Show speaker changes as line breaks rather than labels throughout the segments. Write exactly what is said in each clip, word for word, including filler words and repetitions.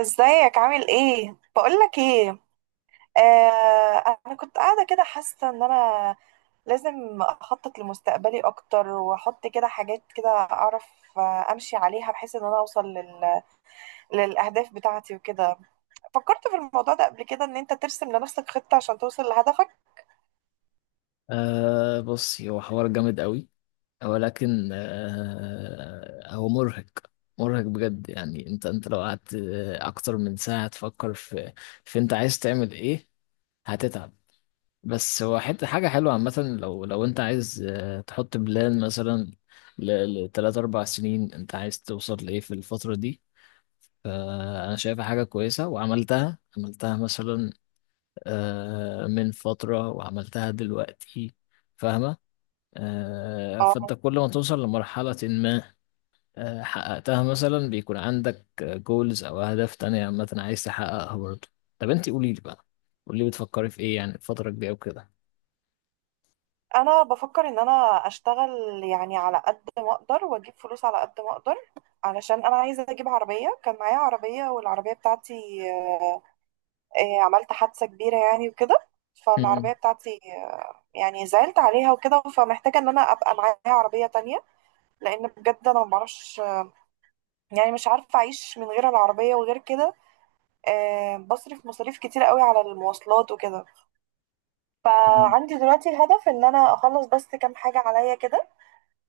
ازيك؟ عامل ايه؟ بقولك ايه. آه انا كنت قاعده كده حاسه ان انا لازم اخطط لمستقبلي اكتر، واحط كده حاجات كده اعرف، آه، امشي عليها بحيث ان انا اوصل لل... للاهداف بتاعتي وكده. فكرت في الموضوع ده قبل كده، ان انت ترسم لنفسك خطه عشان توصل لهدفك.
أه بصي هو حوار جامد قوي، ولكن أه هو مرهق، مرهق بجد. يعني انت انت لو قعدت آه، اكتر من ساعة تفكر في في انت عايز تعمل ايه هتتعب. بس هو حتة حاجة حلوة عامة، لو لو انت عايز آه، تحط بلان مثلا لثلاث اربع سنين انت عايز توصل لايه في الفترة دي. فأنا شايفها حاجة كويسة، وعملتها عملتها مثلا آه، من فترة، وعملتها دلوقتي. فاهمة؟ آه، فانت
اه
كل ما توصل لمرحلة ما آه، حققتها، مثلا بيكون عندك جولز او اهداف تانية عامة عايز تحققها برضه. طب انت قولي لي بقى، قولي لي بتفكري في ايه يعني الفترة الجاية وكده.
انا بفكر ان انا اشتغل يعني على قد ما اقدر، واجيب فلوس على قد ما اقدر، علشان انا عايزه اجيب عربيه. كان معايا عربيه، والعربيه بتاعتي آه، عملت حادثة كبيرة يعني وكده. فالعربية
مم.
بتاعتي آه، يعني زعلت عليها وكده، فمحتاجة ان انا ابقى معايا عربية تانية. لان بجد انا ما بعرفش، يعني مش عارفة اعيش من غير العربية وغير كده. آه، بصرف مصاريف كتير قوي على المواصلات وكده.
مم.
فعندي دلوقتي الهدف ان انا اخلص بس كام حاجة عليا كده.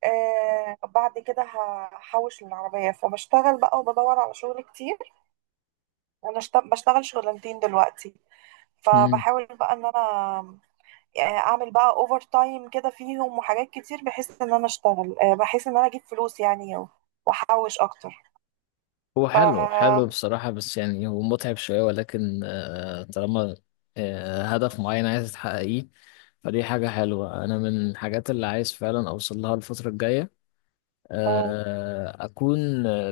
آه، بعد كده هحوش للعربية، فبشتغل بقى وبدور على شغل كتير. انا اشت- بشتغل شغلانتين دلوقتي.
مم.
فبحاول بقى ان انا آه، اعمل بقى اوفر تايم كده فيهم وحاجات كتير، بحيث ان انا اشتغل، آه، بحيث ان انا اجيب فلوس يعني و- واحوش اكتر.
هو حلو،
ف
حلو بصراحة، بس يعني هو متعب شوية، ولكن آه، طالما آه، هدف معين عايز تحققيه فدي حاجة حلوة. أنا من الحاجات اللي عايز فعلا أوصل لها الفترة الجاية
مم،
آه، اكون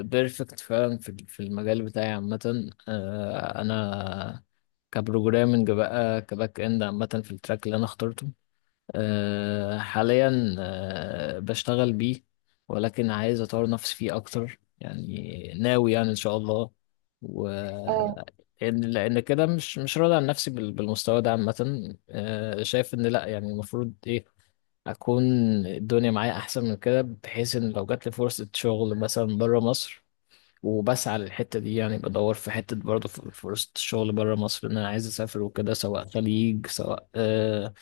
بيرفكت فعلا في في المجال بتاعي عامه. آه، انا كبروجرامنج بقى، كباك اند عامه، في التراك اللي انا اخترته آه، حاليا آه، بشتغل بيه، ولكن عايز اطور نفسي فيه اكتر. يعني ناوي يعني ان شاء الله، و
مم.
لان لأن كده مش مش راضي عن نفسي بال- بالمستوى ده عامه. آه، شايف ان لا، يعني المفروض ايه اكون الدنيا معايا احسن من كده، بحيث ان لو جات لي فرصه شغل مثلا بره مصر. وبسعى للحته دي، يعني بدور في حته برضه في فرصه الشغل بره مصر، ان انا عايز اسافر وكده، سواء خليج سواء آه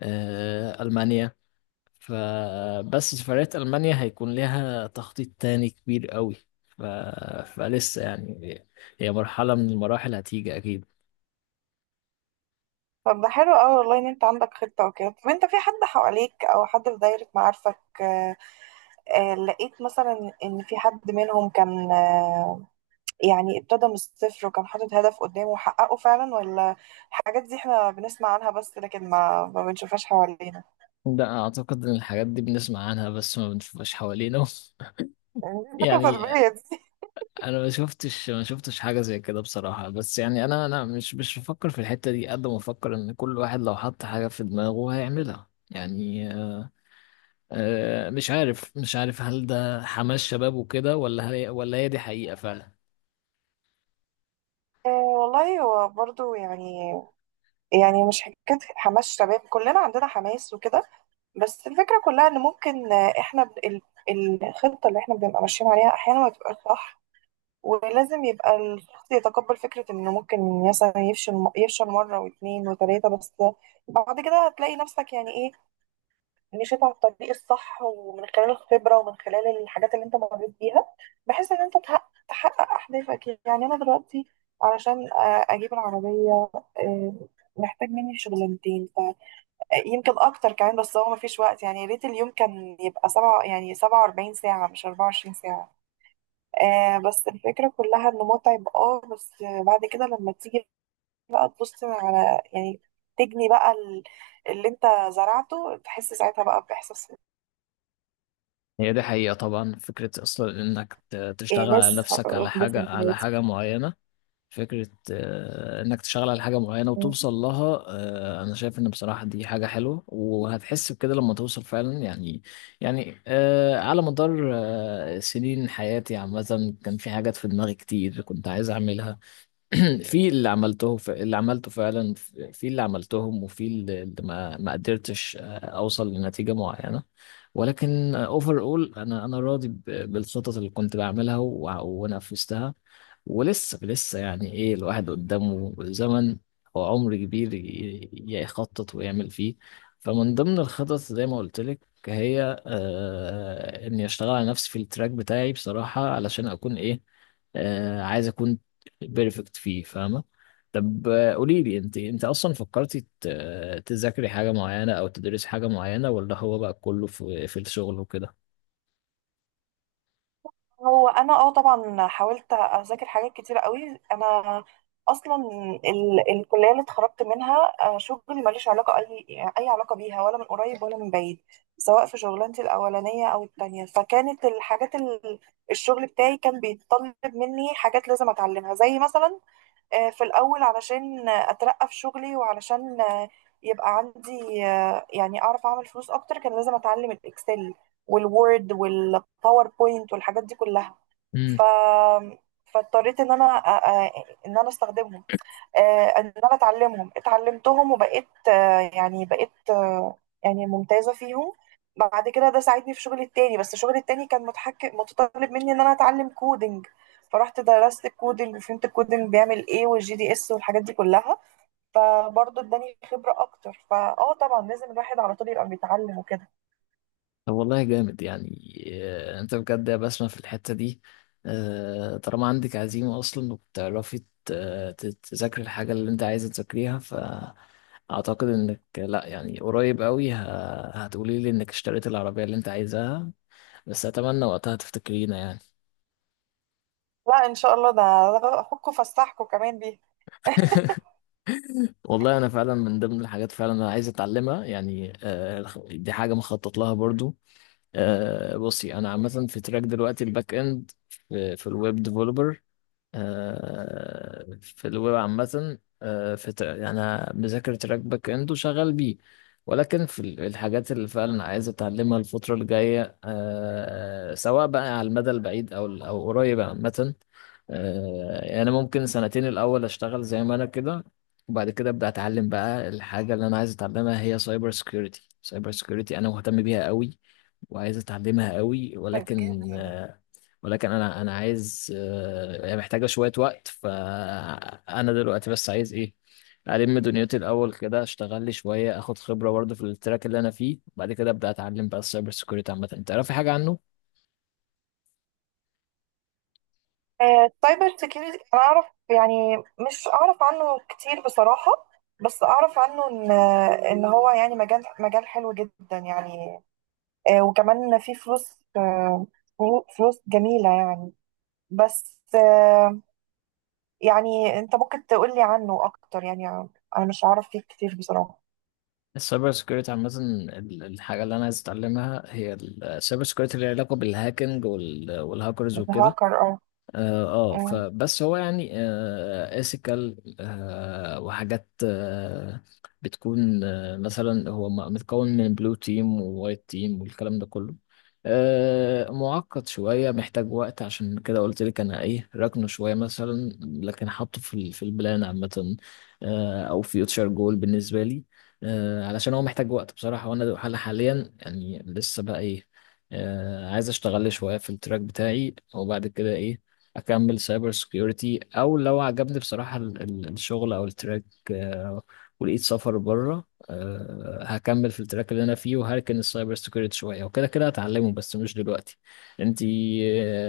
آه المانيا. فبس سفرية المانيا هيكون لها تخطيط تاني كبير قوي، ف... فلسه يعني، هي مرحله من المراحل هتيجي اكيد.
طب ده حلو قوي والله، ان انت عندك خطة وكده. طب انت في حد حواليك او حد في دايرة معارفك آه، آه، لقيت مثلا ان في حد منهم كان آه، يعني ابتدى من الصفر، وكان حاطط هدف قدامه وحققه فعلا؟ ولا الحاجات دي احنا بنسمع عنها بس لكن ما ما بنشوفهاش حوالينا،
ده اعتقد ان الحاجات دي بنسمع عنها بس ما بنشوفهاش حوالينا.
يعني دي الثقافة
يعني
السلبية دي؟
انا ما شفتش ما شفتش حاجه زي كده بصراحه، بس يعني انا انا مش مش بفكر في الحته دي قد ما بفكر ان كل واحد لو حط حاجه في دماغه هيعملها. يعني آه، مش عارف مش عارف هل ده حماس شباب وكده، ولا هي ولا هي دي حقيقه فعلا.
آه، والله هو برضو يعني، يعني مش حكاية حماس شباب، كلنا عندنا حماس وكده. بس الفكرة كلها ان ممكن، آه، احنا ب- ال- الخطة اللي احنا بنبقى ماشيين عليها احيانا ما تبقاش صح. ولازم يبقى الشخص يتقبل فكرة انه ممكن مثلا يفشل، يفشل مرة واثنين وثلاثة. بس بعد كده هتلاقي نفسك، يعني ايه، مشيت على الطريق الصح، ومن خلال الخبرة ومن خلال الحاجات اللي انت مريت بيها، بحيث ان انت تحقق, تحقق اهدافك. يعني انا دلوقتي علشان آه، اجيب العربية، آه، محتاج مني شغلانتين، فيمكن اكتر كمان. بس هو مفيش وقت، يعني يا ريت اليوم كان يبقى سبعة، يعني سبعة واربعين ساعة، مش اربعة وعشرين ساعة. آه بس الفكرة كلها انه متعب، اه. بس بعد كده لما تيجي بقى تبص على، يعني تجني بقى ال- اللي انت زرعته، تحس ساعتها بقى بإحساس.
هي دي حقيقه طبعا، فكره اصلا انك ت-
إيه،
تشتغل على
ناس ح-
نفسك، على حاجه
أحداثهم في
على
حياتي.
حاجه معينه. فكرة آه، إنك تشتغل على حاجة معينة
مم.
وتوصل لها آه، أنا شايف إن بصراحة دي حاجة حلوة، وهتحس بكده لما توصل فعلا يعني يعني آه، على مدار آه، سنين حياتي عامة كان في حاجات في دماغي كتير كنت عايز أعملها. في اللي عملته، ف- اللي عملته فعلا، في اللي عملتهم، وفي اللي اللي ما ما قدرتش آه، اوصل لنتيجة معينة. ولكن اوفر اول انا انا راضي ب- بالخطط اللي كنت بعملها وع- ونفذتها. ولسه لسه يعني ايه، الواحد قدامه زمن وعمر كبير ي- يخطط ويعمل فيه. فمن ضمن الخطط زي ما قلت لك، هي آه اني اشتغل على نفسي في التراك بتاعي بصراحة، علشان اكون ايه، آه عايز اكون بيرفكت فيه. فاهمة؟ طب آه، قولي لي، انت انت اصلا فكرتي ت- آه، تذاكري حاجة معينة او تدرسي حاجة معينة، ولا هو بقى كله في في الشغل وكده؟
هو انا اه طبعا حاولت اذاكر حاجات كتيرة قوي. انا اصلا ال الكليه اللي اتخرجت منها آه، شغلي ماليش علاقه، اي اي علاقه بيها، ولا من قريب ولا من بعيد، سواء في شغلانتي الاولانيه او التانية. فكانت الحاجات ال- الشغل بتاعي كان بيتطلب مني حاجات لازم اتعلمها. زي مثلا آه، في الأول، علشان آه، أترقى في شغلي، وعلشان آه، يبقى عندي آه، يعني أعرف أعمل فلوس أكتر، كان لازم أتعلم الإكسل والوورد والباوربوينت والحاجات دي كلها.
امم.
ف... فاضطريت إن أنا آه، آه، إن أنا أستخدمهم، آه، ان انا اتعلمهم اتعلمتهم وبقيت آه، يعني بقيت آه، يعني ممتازة فيهم. بعد كده ده ساعدني في شغلي التاني. بس شغلي التاني كان متحكم متطلب مني ان انا اتعلم كودينج. فرحت درست الكودينج، وفهمت الكودينج بيعمل ايه، والجي دي اس والحاجات دي كلها. فبرضه اداني خبرة اكتر. فاه، طبعا لازم الواحد على طول يبقى بيتعلم وكده.
طب والله جامد يعني آه، انت بجد يا بسمة في الحتة دي. آه، طالما عندك عزيمة اصلا، وبتعرفي ت- آه، ت- تذاكري الحاجة اللي انت عايزة تذاكريها، فاعتقد انك لا، يعني قريب قوي ه- هتقولي لي انك اشتريت العربية اللي انت عايزاها، بس اتمنى وقتها تفتكرينا يعني.
لا ان شاء الله، ده ده اخوكوا فسحكوا كمان بيه.
والله انا فعلا من ضمن الحاجات فعلا انا عايز اتعلمها يعني، آه، دي حاجه مخطط لها برضو. آه، بصي انا عامه في تراك دلوقتي الباك اند، في الويب ديفلوبر، آه، في الويب عامة، آه، في تر- يعني أنا مذاكر تراك باك إند، وشغال بيه. ولكن في ال- الحاجات اللي فعلا عايز أتعلمها الفترة الجاية آه، سواء بقى على المدى البعيد أو ال- أو قريب عامة، آه، يعني ممكن سنتين الأول أشتغل زي ما أنا كده، وبعد كده أبدأ أتعلم بقى الحاجة اللي أنا عايز أتعلمها، هي سايبر سيكيورتي. سايبر سيكيورتي أنا مهتم بيها قوي، وعايز أتعلمها قوي، ولكن
جدا.
آه، ولكن انا انا عايز آه، هي محتاجه شويه وقت. فانا دلوقتي بس عايز ايه، الم دنيتي الاول كده، اشتغل لي شويه، اخد خبره برضه في التراك اللي انا فيه، وبعد كده ابدا اتعلم بقى السايبر سيكيورتي عامه. انت تعرفي حاجه عنه؟
السايبر سيكيورتي انا اعرف يعني، مش اعرف عنه كتير بصراحة. بس اعرف عنه ان ان هو يعني مجال، مجال حلو جدا يعني. آه، وكمان فيه فلوس، آه، فلو- فلوس جميلة يعني. بس آه، يعني انت ممكن تقولي عنه اكتر يعني، انا مش عارف فيه كتير بصراحة.
السايبر سيكيورتي عامه، ال- الحاجه اللي انا عايز اتعلمها هي السايبر سيكيورتي اللي لها علاقه بالهاكينج وال- والهاكرز وكده.
هاكر، اه.
اه آه، فبس هو يعني آه اسيكال آه وحاجات آه بتكون آه مثلا، هو م- متكون من بلو تيم ووايت تيم والكلام ده كله. آه معقد شوية، محتاج وقت، عشان كده قلت لك انا ايه راكنه شوية مثلا، لكن حاطه في ال- في البلان عامة آه او فيوتشر جول بالنسبة لي، آه علشان هو محتاج وقت بصراحة. وانا حال- حاليا يعني لسه بقى ايه، آه عايز اشتغل لي شوية في التراك بتاعي، وبعد كده ايه، اكمل سايبر سكيورتي، او لو عجبني بصراحة ال- ال- الشغل او التراك آه، ولقيت سفر بره آه، هكمل في التراك اللي انا فيه، وهركن السايبر سكيورتي شوية، وكده كده هتعلمه بس مش دلوقتي. انتي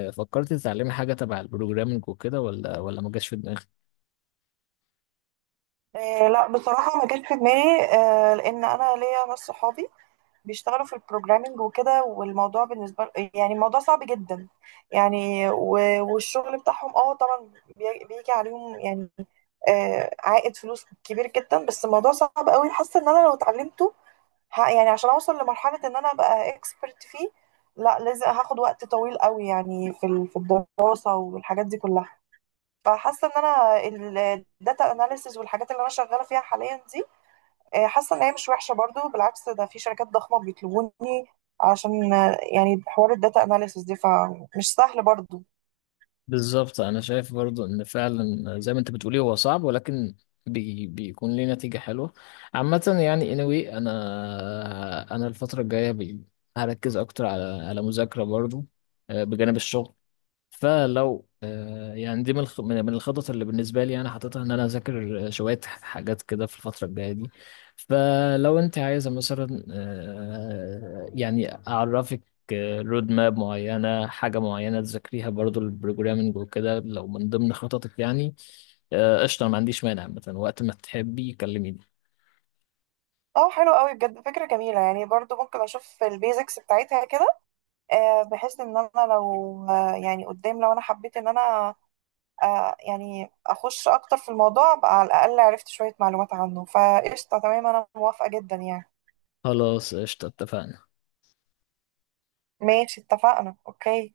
آه، فكرتي تتعلمي حاجة تبع البروجرامنج وكده، ولا ولا ما جاش في دماغك؟
آه، لا بصراحة ما جاش في دماغي، آه، لأن أنا ليا ناس صحابي بيشتغلوا في البروجرامينج وكده. والموضوع بالنسبة ل- يعني الموضوع صعب جدا يعني، و- والشغل بتاعهم اه طبعا بي- بيجي عليهم يعني آه عائد فلوس كبير جدا. بس الموضوع صعب قوي، حاسة ان انا لو اتعلمته، ه- يعني عشان اوصل لمرحلة ان انا ابقى اكسبرت فيه، لا لازم هاخد وقت طويل قوي، يعني في ال- في الدراسة والحاجات دي كلها. فحاسة ان انا الداتا اناليسز والحاجات اللي انا شغالة فيها حاليا دي، آه، حاسه ان هي مش وحشه برضو. بالعكس، ده في شركات ضخمه بيطلبوني، عشان آه، يعني حوار الداتا اناليسيس دي، فمش سهل برضو.
بالظبط انا شايف برضو ان فعلا زي ما انت بتقولي هو صعب، ولكن بي بيكون ليه نتيجة حلوة عامة. يعني anyway انا انا الفترة الجاية بي- هركز اكتر على على مذاكرة برضو آه، بجانب الشغل. فلو آه، يعني دي من الخ- من من الخطط اللي بالنسبه لي انا حاططها، ان انا اذاكر آه، شويه حاجات كده في الفتره الجايه دي. فلو انت عايزه مثلا آه، يعني اعرفك آه، رود ماب معينه، حاجه معينه تذاكريها برضو البروجرامنج وكده، لو من ضمن خططك يعني آه، قشطه، ما عنديش مانع. مثلا وقت ما تحبي كلميني.
اه حلو قوي بجد، فكره جميله يعني. برضو ممكن اشوف البيزكس بتاعتها كده، آه، بحيث ان انا لو آه، يعني قدام، لو انا حبيت ان انا آه، يعني اخش اكتر في الموضوع، ابقى على الاقل عرفت شويه معلومات عنه. فقشطه، تمام، انا موافقه جدا يعني.
خلاص قشطه، اتفقنا.
ماشي، اتفقنا، اوكي.